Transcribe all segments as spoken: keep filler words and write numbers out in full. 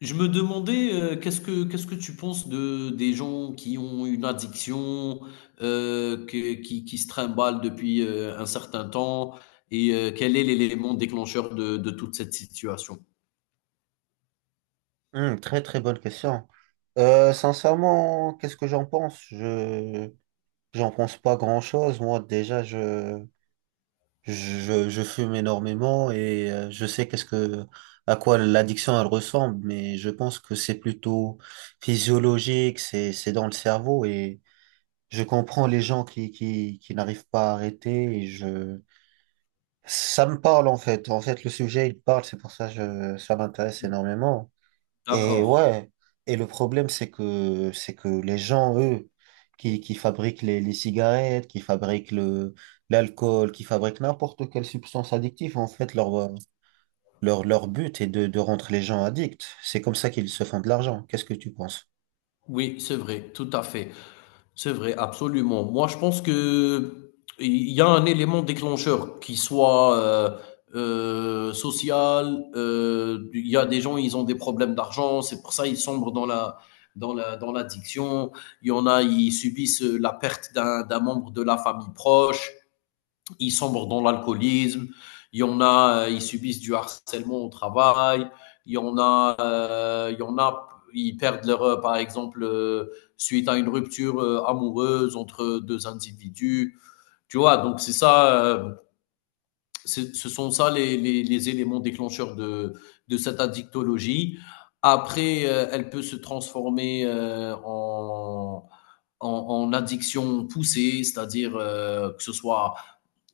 Je me demandais, euh, qu'est-ce que qu'est-ce que tu penses de des gens qui ont une addiction, euh, que- qui qui se trimballent depuis euh, un certain temps, et euh, quel est l'élément déclencheur de de toute cette situation? Hmm, très très bonne question. Euh, sincèrement, qu'est-ce que j'en pense? Je j'en pense pas grand-chose. Moi, déjà, je je, je fume énormément et euh, je sais qu'est-ce que à quoi l'addiction elle ressemble, mais je pense que c'est plutôt physiologique, c'est c'est dans le cerveau et je comprends les gens qui qui qui n'arrivent pas à arrêter et je ça me parle en fait. En fait, le sujet il parle, c'est pour ça que je ça m'intéresse énormément. Et D'accord. ouais, et le problème, c'est que, c'est que les gens, eux, qui, qui fabriquent les, les cigarettes, qui fabriquent le, l'alcool, qui fabriquent n'importe quelle substance addictive, en fait, leur, leur, leur but est de, de rendre les gens addicts. C'est comme ça qu'ils se font de l'argent. Qu'est-ce que tu penses? Oui, c'est vrai, tout à fait. C'est vrai, absolument. Moi, je pense que il y a un élément déclencheur qui soit euh, euh, social. euh, Il y a des gens, ils ont des problèmes d'argent, c'est pour ça ils sombrent dans la dans la dans l'addiction. Il y en a, ils subissent la perte d'un d'un membre de la famille proche, ils sombrent dans l'alcoolisme, il y en a, euh, ils subissent du harcèlement au travail, il y en a, euh, il y en a, ils perdent leur, euh, par exemple, euh, suite à une rupture euh, amoureuse entre deux individus. Tu vois, donc c'est ça, euh, c'est- ce sont ça les, les- les éléments déclencheurs de, de cette addictologie. Après, euh, elle peut se transformer euh, en, en, en addiction poussée, c'est-à-dire euh, que ce soit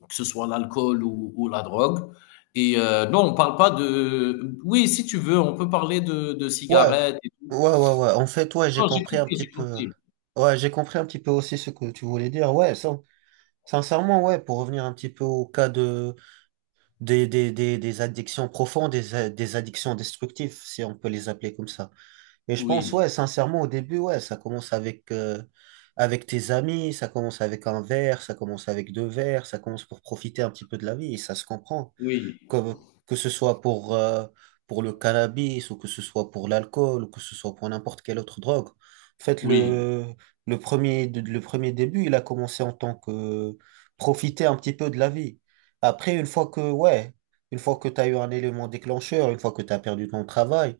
que ce soit l'alcool ou, ou la drogue. Et euh, non, on parle pas de. Oui, si tu veux, on peut parler de, de Ouais, cigarettes et tout. ouais, ouais, ouais. En fait, ouais, j'ai Non, j'ai compris un compris, petit j'ai peu. compris. Ouais, j'ai compris un petit peu aussi ce que tu voulais dire. Ouais, sin- sincèrement, ouais, pour revenir un petit peu au cas de, des, des, des, des addictions profondes, des, a- des addictions destructives, si on peut les appeler comme ça. Et je pense, Oui, ouais, sincèrement, au début, ouais, ça commence avec, euh, avec tes amis, ça commence avec un verre, ça commence avec deux verres, ça commence pour profiter un petit peu de la vie, et ça se comprend oui, que, que ce soit pour, euh, pour le cannabis ou que ce soit pour l'alcool ou que ce soit pour n'importe quelle autre drogue. En fait, oui, le, le premier, le premier début, il a commencé en tant que profiter un petit peu de la vie. Après, une fois que, ouais, une fois que tu as eu un élément déclencheur, une fois que tu as perdu ton travail,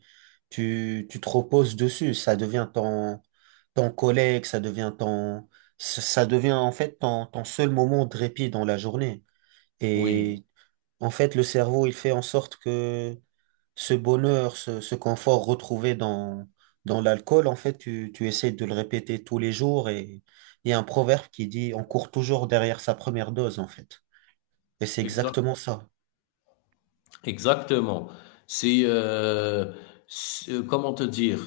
tu, tu te reposes dessus. Ça devient ton, ton collègue, ça devient ton, ça ça devient en fait ton, ton seul moment de répit dans la journée. oui, Et en fait, le cerveau, il fait en sorte que ce bonheur, ce, ce confort retrouvé dans, dans l'alcool, en fait, tu, tu essaies de le répéter tous les jours et il y a un proverbe qui dit on court toujours derrière sa première dose, en fait. Et c'est exact, exactement ça. exactement. C'est, euh, c'est- euh, comment te dire,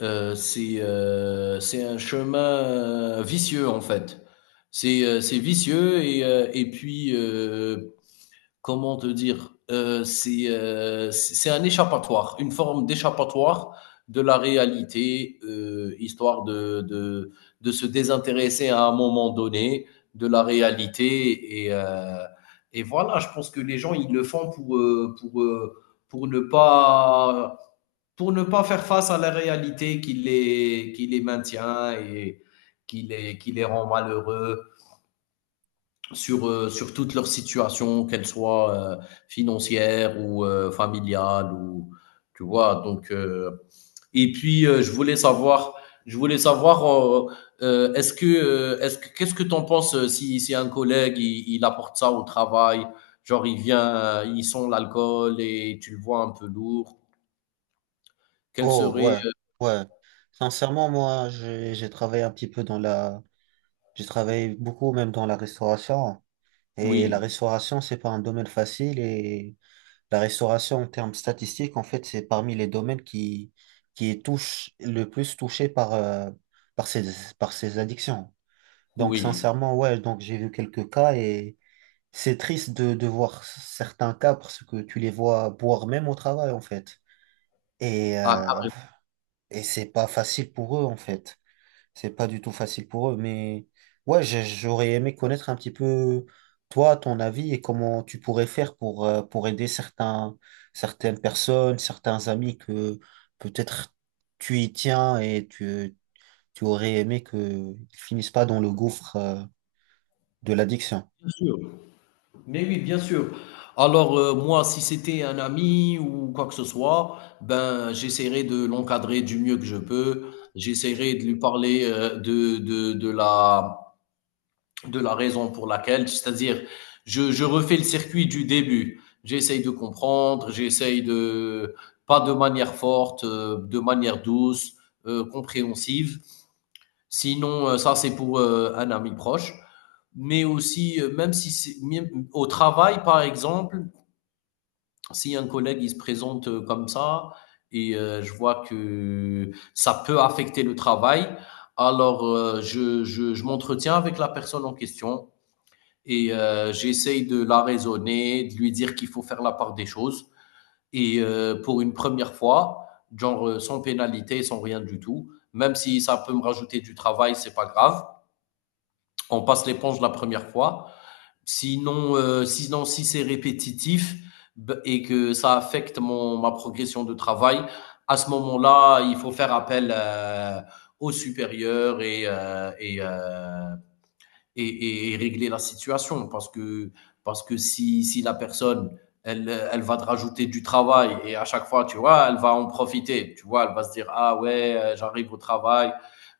Euh, c'est, euh, c'est un chemin euh, vicieux en fait. C'est, euh, c'est vicieux et, euh, et puis euh, comment te dire, euh, c'est euh, c'est un échappatoire, une forme d'échappatoire de la réalité, euh, histoire de, de, de se désintéresser à un moment donné de la réalité. Et, euh, et voilà, je pense que les gens, ils le font pour, euh, pour, euh, pour, ne, pas, pour ne pas faire face à la réalité qui les, qui les maintient et qui les, qui les rend malheureux sur, euh, sur toute leur situation, qu'elle soit euh, financière ou euh, familiale ou tu vois. Donc euh, et puis euh, je voulais savoir, je voulais savoir, euh, euh, est-ce que, euh, est-ce que, qu'est-ce que t'en penses euh, si, si un collègue il, il apporte ça au travail, genre il vient, euh, il sent l'alcool et tu le vois un peu lourd. Quel Oh, serait, ouais, euh, ouais. Sincèrement, moi, j'ai, j'ai travaillé un petit peu dans la, j'ai travaillé beaucoup même dans la restauration et la oui, restauration, c'est pas un domaine facile et la restauration, en termes statistiques, en fait, c'est parmi les domaines qui, qui est touche, le plus touché par, euh, par ces, par ces addictions. Donc, oui, sincèrement, ouais, donc j'ai vu quelques cas et c'est triste de, de voir certains cas parce que tu les vois boire même au travail, en fait. Et, ah, euh, en- ah, et c'est pas facile pour eux, en fait. C'est pas du tout facile pour eux, mais ouais, j'ai- j'aurais aimé connaître un petit peu toi, ton avis et comment tu pourrais faire pour, euh, pour aider certains, certaines personnes, certains amis que peut-être tu y tiens et tu, tu aurais aimé qu'ils finissent pas dans le gouffre, euh, de l'addiction. bien sûr. Mais oui, bien sûr. Alors, euh, moi, si c'était un ami ou quoi que ce soit, ben, j'essaierai de l'encadrer du mieux que je peux. J'essaierai de lui parler euh, de, de, de la, de la raison pour laquelle, c'est-à-dire, je, je refais le circuit du début. J'essaye de comprendre, j'essaye de, pas de manière forte, euh, de manière douce, euh, compréhensive. Sinon, euh, ça, c'est pour euh, un ami proche. Mais aussi, euh, même si c'est, même au travail, par exemple, si un collègue il se présente euh, comme ça et euh, je vois que ça peut affecter le travail, alors euh, je, je, je m'entretiens avec la personne en question et euh, j'essaye de la raisonner, de lui dire qu'il faut faire la part des choses. Et euh, pour une première fois, genre euh, sans pénalité, sans rien du tout, même si ça peut me rajouter du travail, c'est pas grave. On passe l'éponge la première fois. Sinon, euh, sinon si c'est répétitif et que ça affecte mon, ma progression de travail, à ce moment-là, il faut faire appel euh, au supérieur et, euh, et euh, et, et et régler la situation. Parce que, parce que si, si la personne, elle, elle va te rajouter du travail et à chaque fois, tu vois, elle va en profiter. Tu vois, elle va se dire, ah ouais, euh, j'arrive au travail,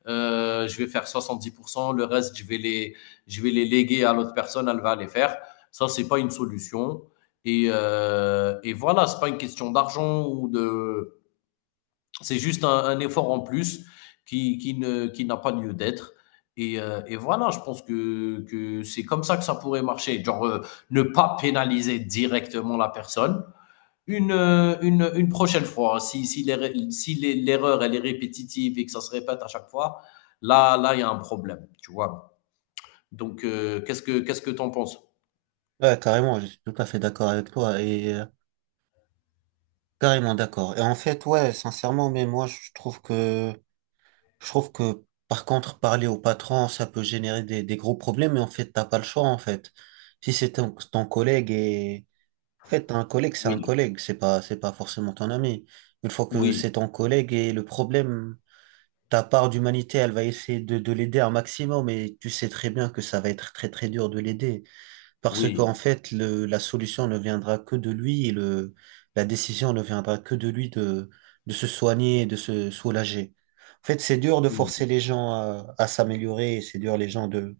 euh, je vais faire soixante dix pour cent le reste, je vais les, je vais les léguer à l'autre personne, elle va les faire. Ça, c'est pas une solution. Et, euh, et voilà, c'est pas une question d'argent ou de, c'est juste un, un effort en plus qui, qui ne, qui n'a pas lieu d'être. Et, euh, et voilà, je pense que, que c'est comme ça que ça pourrait marcher. Genre, euh, ne pas pénaliser directement la personne. Une, euh, une, une prochaine fois, hein, si, si l'erreur, si les- l'erreur, elle est répétitive et que ça se répète à chaque fois, là, là, il y a un problème, tu vois. Donc, euh, qu'est-ce que, qu'est-ce que t'en penses? Ouais, carrément, je suis tout à fait d'accord avec toi et euh, carrément d'accord. Et en fait, ouais, sincèrement, mais moi, je trouve que je trouve que par contre, parler au patron, ça peut générer des, des gros problèmes, mais en fait, t'as pas le choix, en fait. Si c'est ton, ton collègue et, en fait, un collègue, c'est un Oui, collègue, c'est pas, c'est pas forcément ton ami. Une fois que oui, c'est ton collègue et le problème, ta part d'humanité, elle va essayer de, de l'aider un maximum, mais tu sais très bien que ça va être très, très dur de l'aider. Parce qu'en oui, fait, le, la solution ne viendra que de lui et le, la décision ne viendra que de lui de, de se soigner et de se soulager. En fait, c'est dur de oui, forcer les gens à, à s'améliorer et c'est dur les gens de,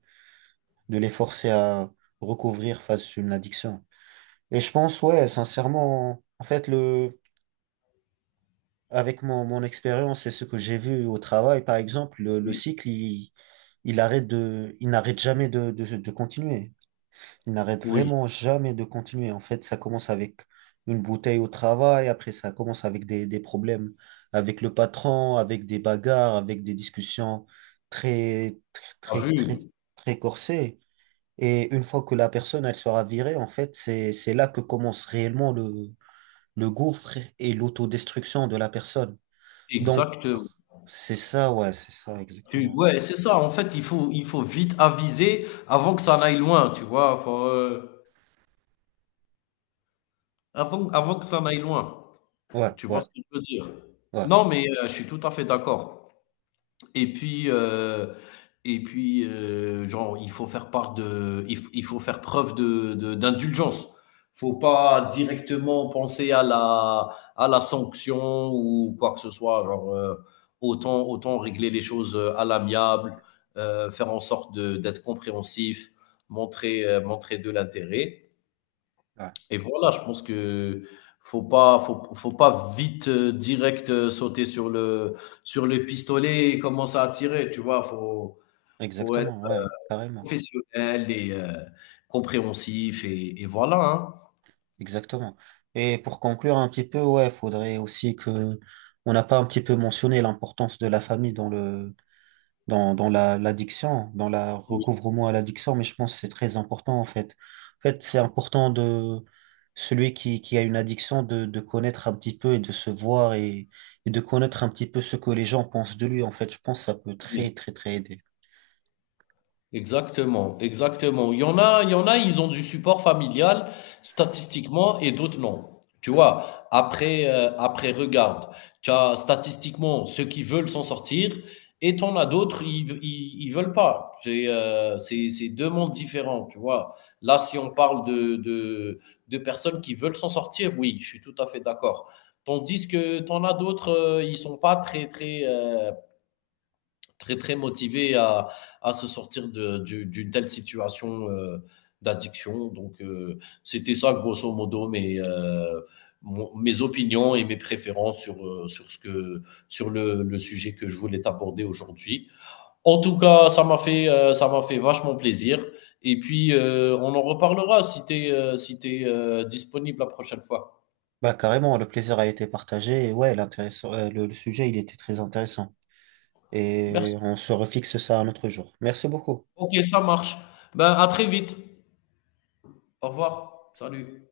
de les forcer à recouvrir face à une addiction. Et je pense, ouais, sincèrement, en fait, le, avec mon, mon expérience et ce que j'ai vu au travail, par exemple, le, le oui, cycle, il, il arrête de, il n'arrête jamais de, de, de continuer. Il n'arrête oui. vraiment jamais de continuer. En fait, ça commence avec une bouteille au travail, après ça commence avec des, des problèmes avec le patron, avec des bagarres, avec des discussions très, T'as très, très, très, vu? très corsées. Et une fois que la personne, elle sera virée, en fait, c'est, c'est là que commence réellement le, le gouffre et l'autodestruction de la personne. Donc, Exactement. c'est ça, ouais, c'est ça, Tu exactement. ouais, c'est ça, en fait, il faut il faut vite aviser avant que ça n'aille loin, tu vois? Faut, heu, avant avant que ça n'aille loin. Ouais, Tu vois ouais, ce que je veux dire? ouais, Non, mais heu, je suis tout à fait d'accord. Et puis, heu et puis, heu, genre, il faut faire part de il f il faut faire preuve de de d'indulgence. Faut pas directement penser à la à la sanction ou quoi que ce soit, genre, heu, autant autant régler les choses, heu, à l'amiable, heu, faire en sorte de d'être compréhensif, montrer, heu, montrer de l'intérêt. ouais, Et voilà, je pense que faut pas, faut, faut pas vite euh, direct euh, sauter sur le sur le pistolet et commencer à tirer, tu vois. Faut faut être exactement, ouais, carrément. professionnel et euh, compréhensif et, et voilà. Hein. Exactement. Et pour conclure un petit peu, ouais, faudrait aussi que on n'a pas un petit peu mentionné l'importance de la famille dans le dans, dans la l'addiction, dans la recouvrement à l'addiction, mais je pense que c'est très important en fait. En fait, c'est important de celui qui, qui a une addiction de, de connaître un petit peu et de se voir et, et de connaître un petit peu ce que les gens pensent de lui. En fait, je pense que ça peut Oui. très très très aider. Exactement, exactement. Il y en a, il y en a, ils ont du support familial statistiquement et d'autres non. Tu vois, après, euh, après, regarde, tu as statistiquement ceux qui veulent s'en sortir et t'en as d'autres, ils, ils, ils veulent pas. C'est, euh, c'est, c'est deux mondes différents, tu vois. Là, si on parle de, de, de personnes qui veulent s'en sortir, oui, je suis tout à fait d'accord. Tandis que t'en as d'autres, euh, ils sont pas très, très, euh, très très motivé à, à se sortir de- du- d'une telle situation euh, d'addiction. Donc euh, c'était ça grosso modo mes, euh, mon- mes opinions et mes préférences sur, euh, sur, ce que, sur le, le sujet que je voulais aborder aujourd'hui. En tout cas, ça m'a fait, euh, ça m'a fait vachement plaisir. Et puis, euh, on en reparlera si tu es, si t'es, euh, disponible la prochaine fois. Bah carrément, le plaisir a été partagé et ouais, l'intéressant, euh, le le sujet, il était très intéressant. Et Merci. on se refixe ça un autre jour. Merci beaucoup. Ok, ça marche. Ben, à très vite. Au revoir. Salut.